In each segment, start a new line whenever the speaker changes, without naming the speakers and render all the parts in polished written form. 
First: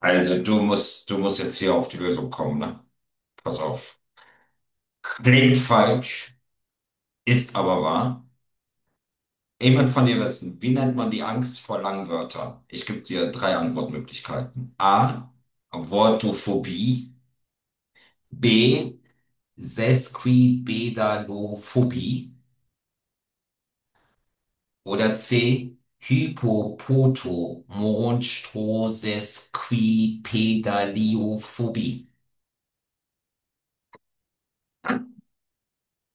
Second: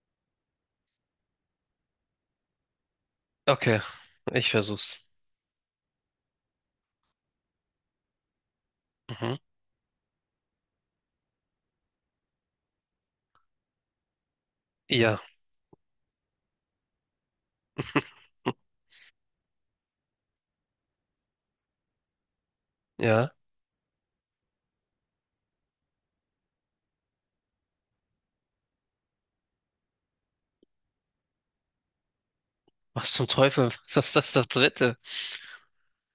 Also du musst jetzt hier auf die Lösung kommen, ne? Pass
Okay,
auf.
ich versuch's.
Klingt falsch, ist aber wahr.
Mhm.
Ich will von dir wissen, wie nennt man die Angst vor langen Wörtern? Ich gebe dir drei Antwortmöglichkeiten.
Ja,
A. Wortophobie. B. Sesquipedalophobie.
ja.
Oder C. Hypopotomonstrosequipedaliophobie.
Was zum Teufel? Was ist das, das Dritte?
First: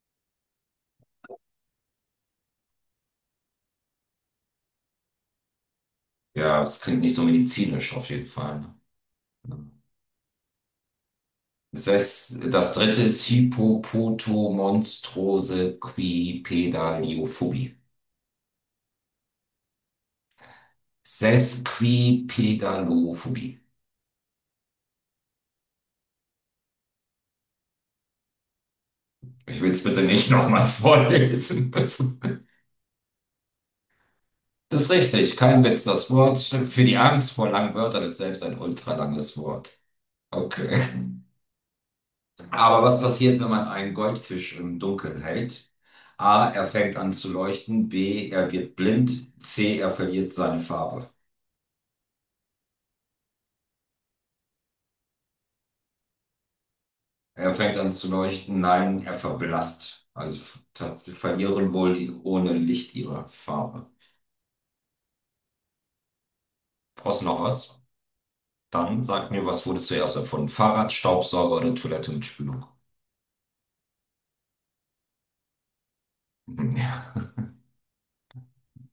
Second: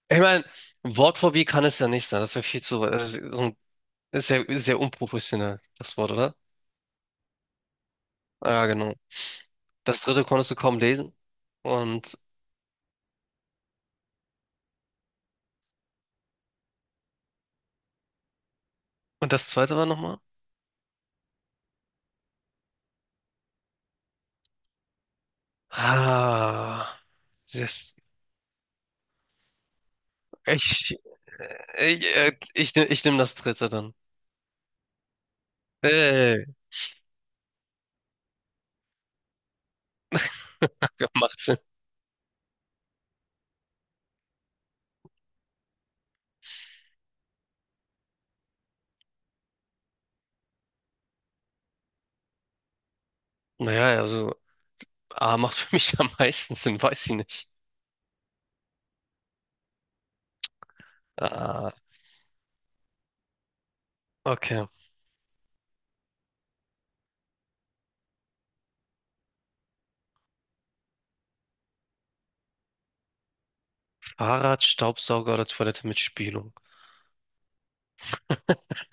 Ich meine, Wortphobie kann es ja nicht sein. Das wäre viel zu. Das ist ja sehr unprofessionell, das Wort, oder?
Ja, es klingt nicht so medizinisch auf jeden
Ja,
Fall.
genau.
Ne?
Das Dritte konntest du kaum lesen.
Das
Und,
heißt, das dritte ist Hippopotomonstrosequipedaliophobie.
und das Zweite war nochmal?
Sesquipedalophobie. Sesquipedalophobie.
Ah, das,
Ich will es bitte nicht nochmals
ich,
vorlesen
äh, ich,
müssen.
äh, ich, nehm- ich nehme das Dritte dann.
Das ist richtig, kein Witz. Das Wort
Ey,
für die Angst vor langen Wörtern ist selbst ein ultralanges Wort. Okay.
macht Sinn.
Aber was passiert, wenn man einen Goldfisch im Dunkeln hält? A, er fängt an zu leuchten. B, er wird blind. C, er verliert seine Farbe.
Naja, also A macht für mich am meisten Sinn, weiß ich nicht.
Er fängt an zu leuchten. Nein, er verblasst. Also tatsächlich verlieren
Ah,
wohl die- ohne Licht ihre Farbe.
okay.
Brauchst du noch was? Dann sag mir, was wurde zuerst erfunden? Fahrrad, Staubsauger oder Toilette mit Spülung?
Fahrrad, Staubsauger oder Toilette mit Spülung?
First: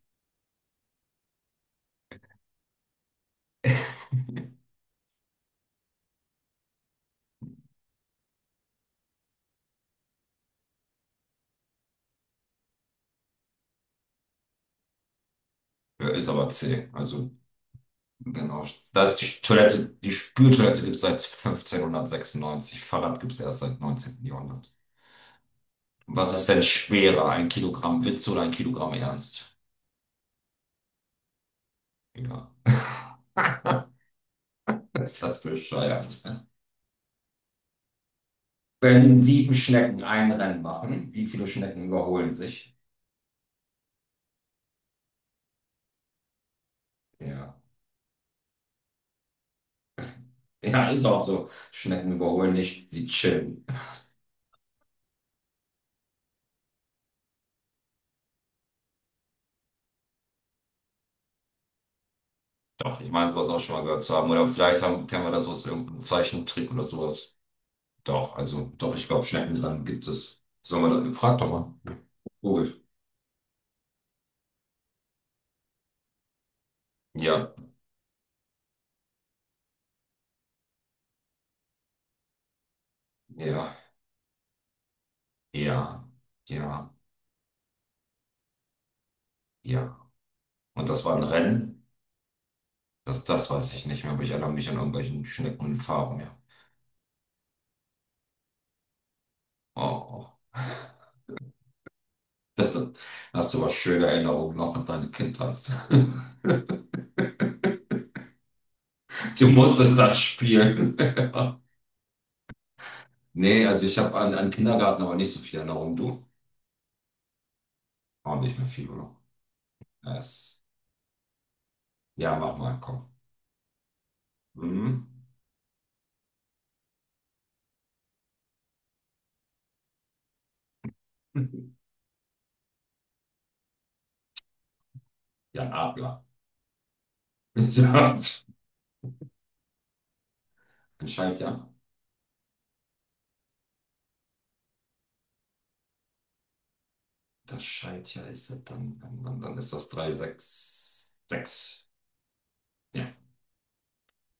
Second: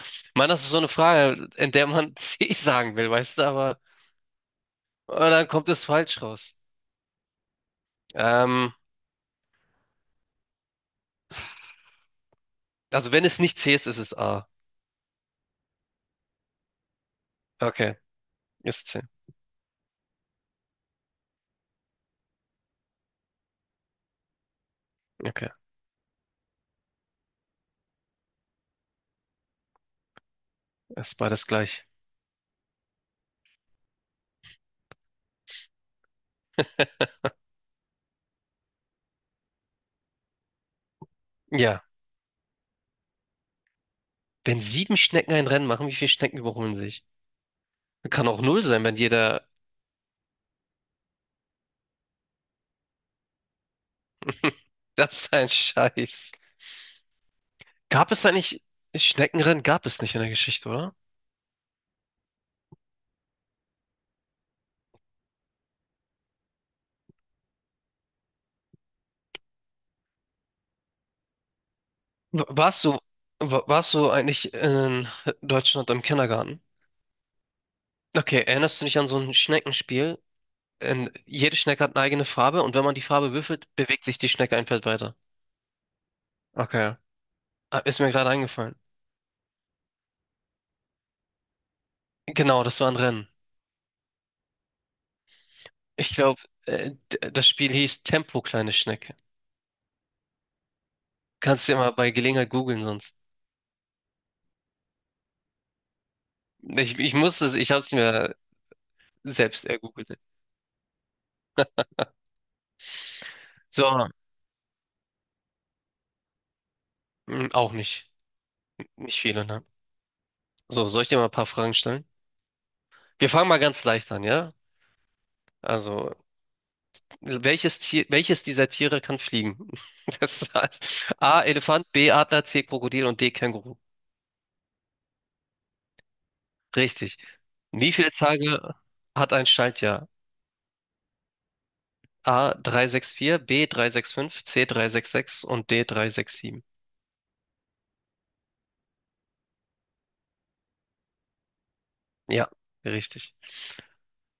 Ich meine, das ist so eine Frage, in der man C sagen will, weißt du, aber und dann kommt es falsch raus. Ähm, also wenn es nicht C ist, ist es A.
Ja, ist aber zäh. Also,
Okay,
genau.
ist C.
Da ist die Toilette, die Spültoilette gibt es seit 1596. Fahrrad gibt es erst seit 19. Jahrhundert.
Okay,
Was ist denn schwerer? Ein Kilogramm Witz oder ein Kilogramm Ernst?
ist beides gleich.
Ja, ist das bescheuert. Wenn sieben Schnecken ein Rennen machen, wie viele
Ja,
Schnecken überholen sich?
wenn sieben Schnecken ein Rennen machen, wie viele Schnecken überholen sich?
Ja.
Kann auch null sein, wenn jeder...
Ja, ist auch so. Schnecken überholen nicht, sie chillen.
Das ist ein Scheiß. Gab es eigentlich... Schneckenrennen gab es nicht in der Geschichte, oder?
Doch, ich meine, sowas auch schon mal gehört zu haben. Oder vielleicht haben, kennen wir das aus irgendeinem Zeichentrick oder sowas. Doch, also, doch, ich glaube, Schneckenrennen gibt es. Sollen wir das? Frag doch mal. Gut.
Warst du, warst du eigentlich in Deutschland im Kindergarten?
Ja,
Okay, erinnerst du dich an so ein Schneckenspiel? Jede Schnecke hat eine eigene Farbe und wenn man die Farbe würfelt,
ja,
bewegt sich die Schnecke ein Feld weiter.
ja, ja,
Okay. Ah, ist mir gerade eingefallen.
ja. Und das war ein Rennen?
Genau, das war ein
Das,
Rennen.
das weiß ich nicht mehr, aber ich erinnere mich an irgendwelchen
Ich
Schneckenfahren, ja.
glaube, das Spiel hieß Tempo, kleine Schnecke.
Oh.
Kannst du ja mal bei Gelegenheit
Das
googeln sonst.
hast du aber schöne Erinnerungen noch an deine Kindheit.
Ich musste es, ich habe es mir
Du
selbst
musstest das
ergoogelt.
spielen. Nee, also ich
So,
habe an Kindergarten aber nicht so viel Erinnerung. Du?
auch nicht.
Auch nicht mehr viel, oder?
Nicht viele, ne?
Ja,
So, soll ich dir mal ein paar Fragen stellen?
ja, mach mal, komm.
Wir fangen mal ganz leicht an, ja?
Mhm.
Also, welches dieser Tiere kann fliegen? Das heißt, A. Elefant, B. Adler, C. Krokodil und D. Känguru.
Jan Adler.
Richtig. Wie viele
Ja,
Tage hat ein Schaltjahr?
ein Schaltjahr.
A. 364, B. 365, C. 366 und D. 367.
Das Schaltjahr ist ja dann ist das 366.
Ja,
Ja.
richtig.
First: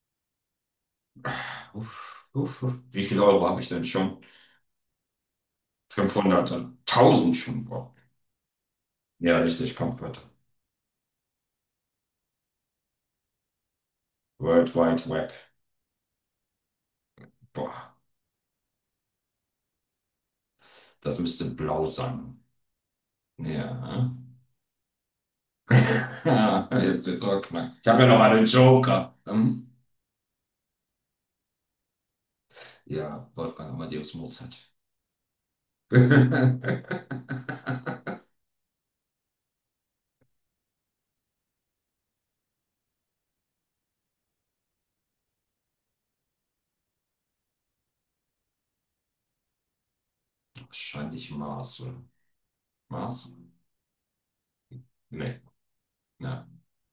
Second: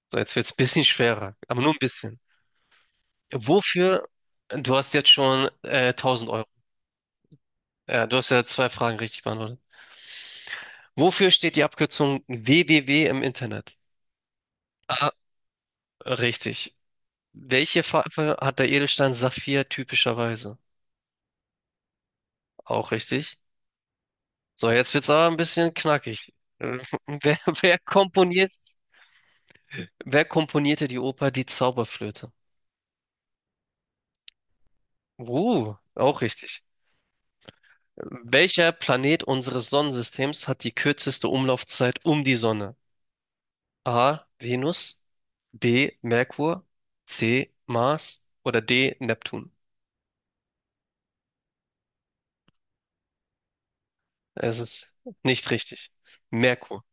So, jetzt wird's ein bisschen schwerer, aber nur ein bisschen.
Uff, uff, uff. Wie viele Euro habe ich denn
Wofür,
schon?
Du hast jetzt schon 1000 Euro.
500 und 1000 schon. Boah.
Ja, du hast ja zwei Fragen richtig
Ja,
beantwortet.
richtig, kommt weiter.
Wofür steht die Abkürzung www im Internet?
World Wide
A.
Web.
Richtig. Welche
Boah,
Farbe hat der Edelstein Saphir typischerweise?
das müsste blau sein.
Auch richtig.
Ja.
So, jetzt wird's aber ein bisschen knackig. Äh,
Jetzt wird's
Wer,
auch knack.
wer
Ich habe ja noch einen
komponiert,
Joker.
wer komponierte die Oper Die Zauberflöte?
Ja, Wolfgang Amadeus Mozart.
Auch richtig. Welcher Planet unseres Sonnensystems hat die kürzeste Umlaufzeit um die Sonne? A. Venus, B. Merkur, C. Mars oder D. Neptun?
Wahrscheinlich Marcel. Marcel?
Es ist
Nee.
nicht richtig.
Ja.
Merkur.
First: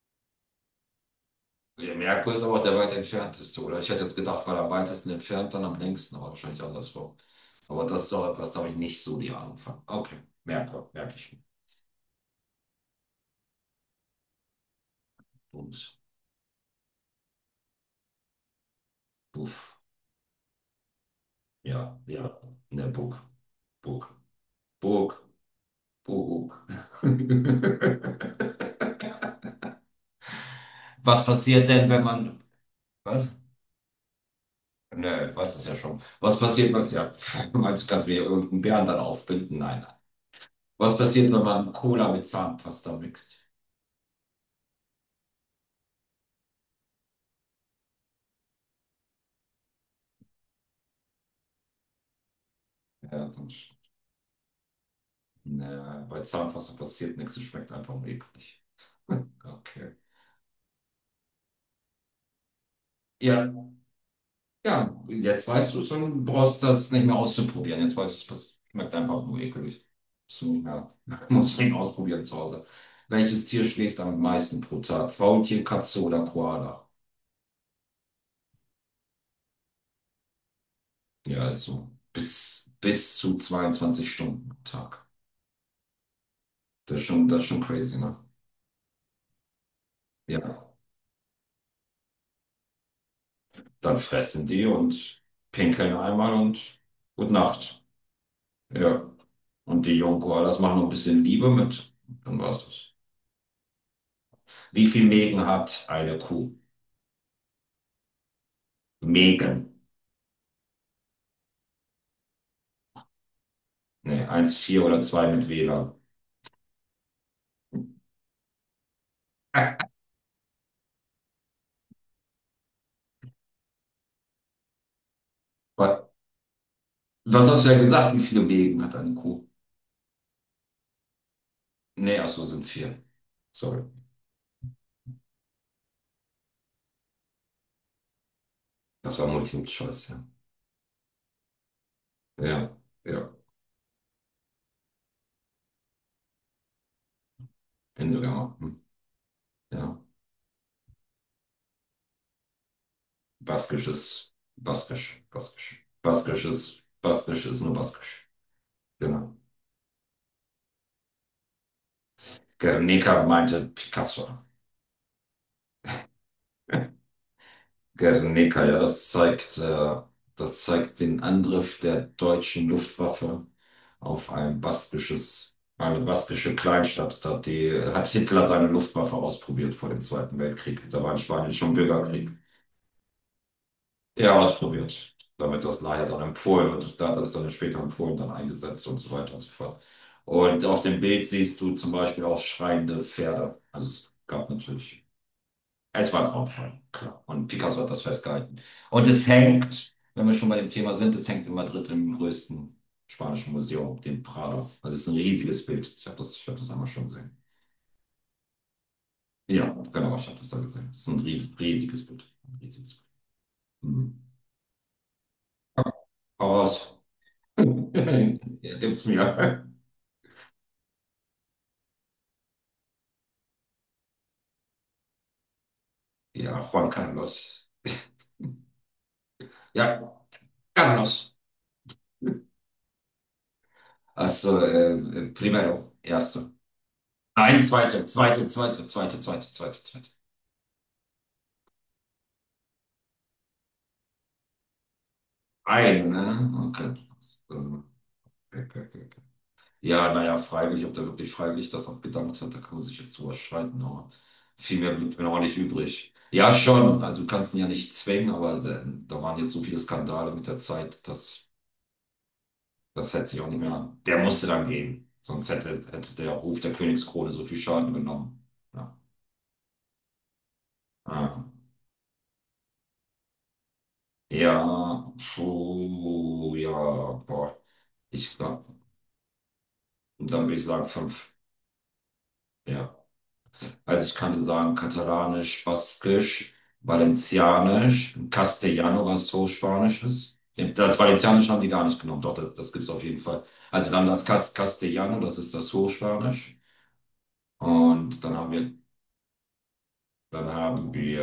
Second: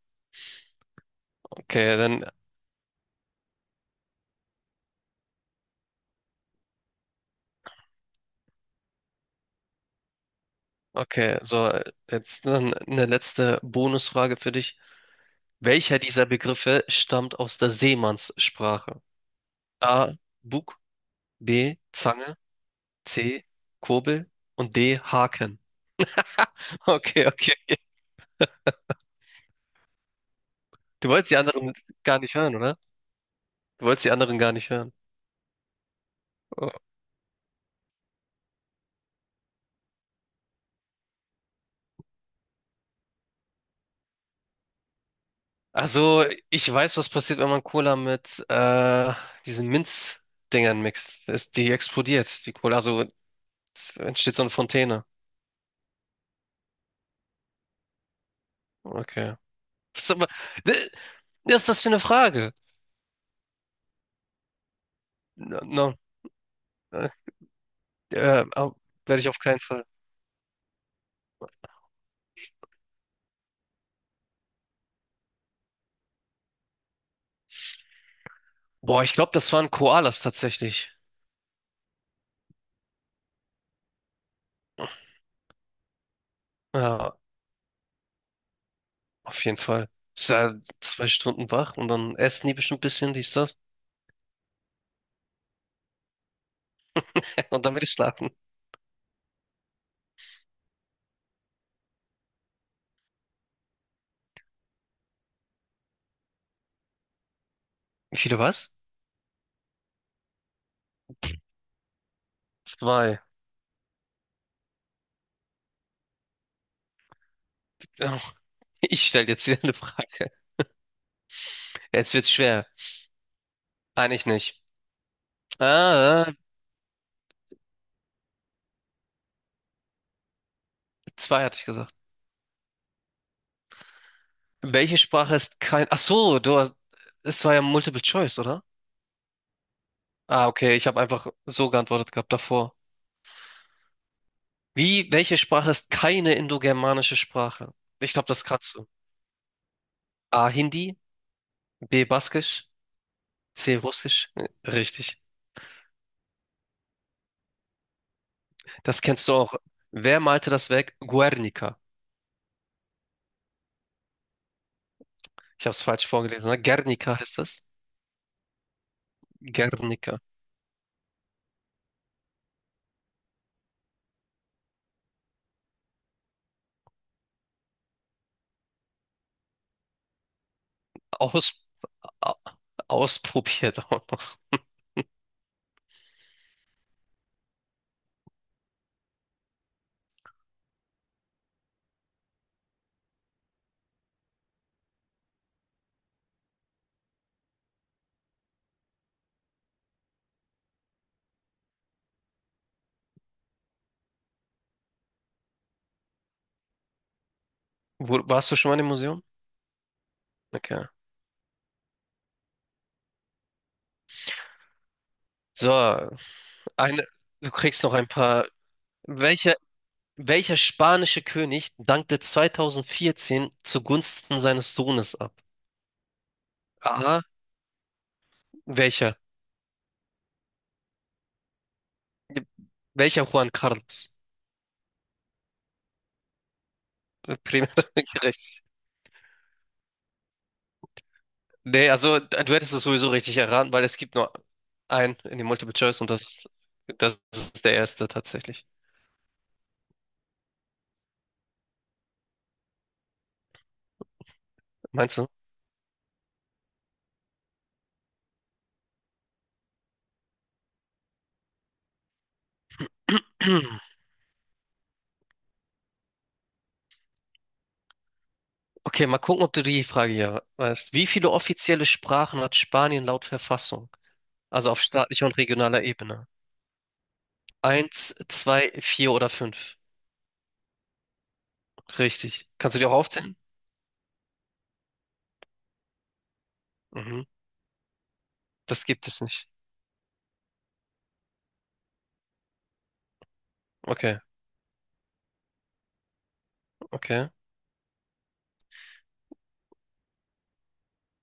Ja,
Okay, dann
Merkur ist aber auch der weit entfernteste, oder? Ich hätte jetzt gedacht, weil am weitesten entfernt, dann am längsten, aber wahrscheinlich andersrum. Aber das ist auch etwas, da habe ich nicht so die Ahnung von. Okay, Merkur, merke ich.
Okay, so jetzt dann eine letzte Bonusfrage für dich.
Und,
Welcher dieser Begriffe stammt aus der Seemannssprache?
puff.
A. Bug, B.
Ja,
Zange,
ja, in der Book.
C.
Burg,
Kurbel und D.
Burg,
Haken.
Burg.
Okay, okay. Du
Was
wolltest die
passiert
anderen
denn, wenn
gar nicht
man.
hören, oder?
Was?
Du wolltest die anderen gar nicht hören.
Ne, ich weiß es ja schon. Was
Oh.
passiert, wenn, ja, pff, meinst du, kannst du mir irgendeinen Bären dann aufbinden? Nein, nein. Was passiert, wenn man Cola mit Zahnpasta mixt?
Also, ich weiß, was passiert, wenn man Cola mit diesen Minzdingern mixt. Die explodiert, die Cola. Also
Ja, dann,
es entsteht so eine Fontäne.
ne, bei Zahnpasta passiert nichts, es schmeckt einfach nur eklig.
Okay.
Okay.
Das ist aber, ne, was ist das für eine Frage?
Ja, Ja, jetzt
No,
weißt du es
no,
und brauchst das nicht
äh,
mehr auszuprobieren. Jetzt weißt du
äh,
es,
au-
schmeckt
werde
einfach
ich
nur
auf keinen Fall.
ekelig. So, ja, musst du ihn ausprobieren zu Hause. Welches Tier schläft am meisten pro Tag? Faultier, Katze oder Koala?
Boah, ich glaube, das waren Koalas tatsächlich.
Ja, ist so. Bis zu 22 Stunden am Tag. Das ist
Ja,
schon, das ist schon crazy, ne?
auf jeden Fall. Ich war
Ja,
2 Stunden wach und dann essen die bestimmt ein bisschen, dies, das.
dann fressen die und pinkeln einmal und gute
Und dann
Nacht.
will ich schlafen.
Ja, und die jungen Koalas machen noch ein bisschen Liebe mit. Dann war's das. Wie viel Mägen hat eine Kuh?
Wie viele was?
Megen.
Zwei.
Nee, vier oder 2 mit Wähler.
Oh, ich stelle jetzt wieder eine Frage. Jetzt wird's schwer. Eigentlich nicht.
Wa-
Ah,
Was hast du ja gesagt? Wie viele Mägen hat eine Kuh?
zwei hatte ich gesagt.
Nee, ach so, sind vier. Sorry.
Welche Sprache ist kein... Ach so, du hast... Es war ja Multiple Choice, oder?
Das war Multiple Choice, ja.
Ah, okay, ich habe einfach so geantwortet gehabt davor.
Ja, ja.
Welche Sprache ist keine indogermanische Sprache? Ich glaube, das
Hinterher.
kannst
Hm.
du.
Ja.
A. Hindi, B. Baskisch, C.
Baskisch
Russisch.
ist
Richtig.
Baskisch. Baskisch. Baskisch ist nur Baskisch.
Das kennst du
Genau.
auch. Wer malte das Werk Guernica?
Gernika meinte Picasso.
Ich habe es falsch vorgelesen. Ne? Guernica heißt das.
Guernica, ja,
Guernica.
das zeigt den Angriff der deutschen Luftwaffe auf eine baskische Kleinstadt. Da hat Hitler seine Luftwaffe ausprobiert vor dem Zweiten Weltkrieg. Da war in Spanien
Aus,
schon Bürgerkrieg.
a- Ausprobiert auch
Ja,
noch.
ausprobiert. Damit das nachher dann in Polen und da hat er es dann später in Polen dann eingesetzt und so weiter und so fort. Und auf dem Bild siehst du zum Beispiel auch schreiende Pferde. Also es gab natürlich. Es war grauenvoll, klar. Und Picasso hat das festgehalten. Und es hängt, wenn wir schon bei dem Thema sind, es hängt in Madrid im größten spanischen Museum, dem Prado. Also es ist ein riesiges Bild. Ich hab das einmal schon gesehen.
Warst du schon mal im Museum?
Ja, genau, ich habe das da
Okay.
gesehen. Es ist ein riesiges Bild. Ein riesiges Bild. Mhm.
So,
Hau raus.
eine, du kriegst noch ein paar.
Ja, gib's
Welcher,
mir.
welcher spanische König dankte 2014 zugunsten seines Sohnes ab?
Ja, Juan
A.
Carlos.
Welcher?
Ja, Carlos.
Welcher Juan Carlos?
Also, primero, erste. Nein,
Primär
zweite,
nicht
zweite,
richtig.
zweite, zweite, zweite, zweite, zweite.
Nee, also du hättest es sowieso richtig erraten, weil es gibt nur einen in dem Multiple Choice
Ein,
und das
ne?
ist,
Okay.
das ist der
Ähm,
erste
okay,
tatsächlich.
okay, okay. Ja, naja, freiwillig, ob der wirklich freiwillig das auch gedankt hat, da kann man sich jetzt drüber streiten, aber viel mehr blieb
Meinst du?
mir auch nicht übrig. Ja, schon, also du kannst ihn ja nicht zwängen, aber da waren jetzt so viele Skandale mit der Zeit, dass das hätte sich auch nicht mehr, der musste dann gehen, sonst hätte der Ruf der Königskrone so viel Schaden genommen. Ja,
Okay, mal gucken, ob du die Frage hier weißt. Wie viele
ah.
offizielle Sprachen hat Spanien laut Verfassung?
Ja,
Also auf staatlicher und regionaler Ebene.
puh, ja, boah,
Eins,
ich glaube,
zwei, vier oder fünf.
und dann würde ich sagen fünf,
Richtig. Kannst du die auch
ja.
aufzählen?
Also ich kann sagen, Katalanisch, Baskisch,
Mhm.
Valencianisch,
Das
Castellano,
gibt es
was so
nicht.
Spanisch ist. Das Valencianisch haben die gar nicht genommen, doch, das gibt es auf jeden Fall. Also dann
Okay,
das Castellano, das ist das Hochspanisch.
okay.
Und dann haben wir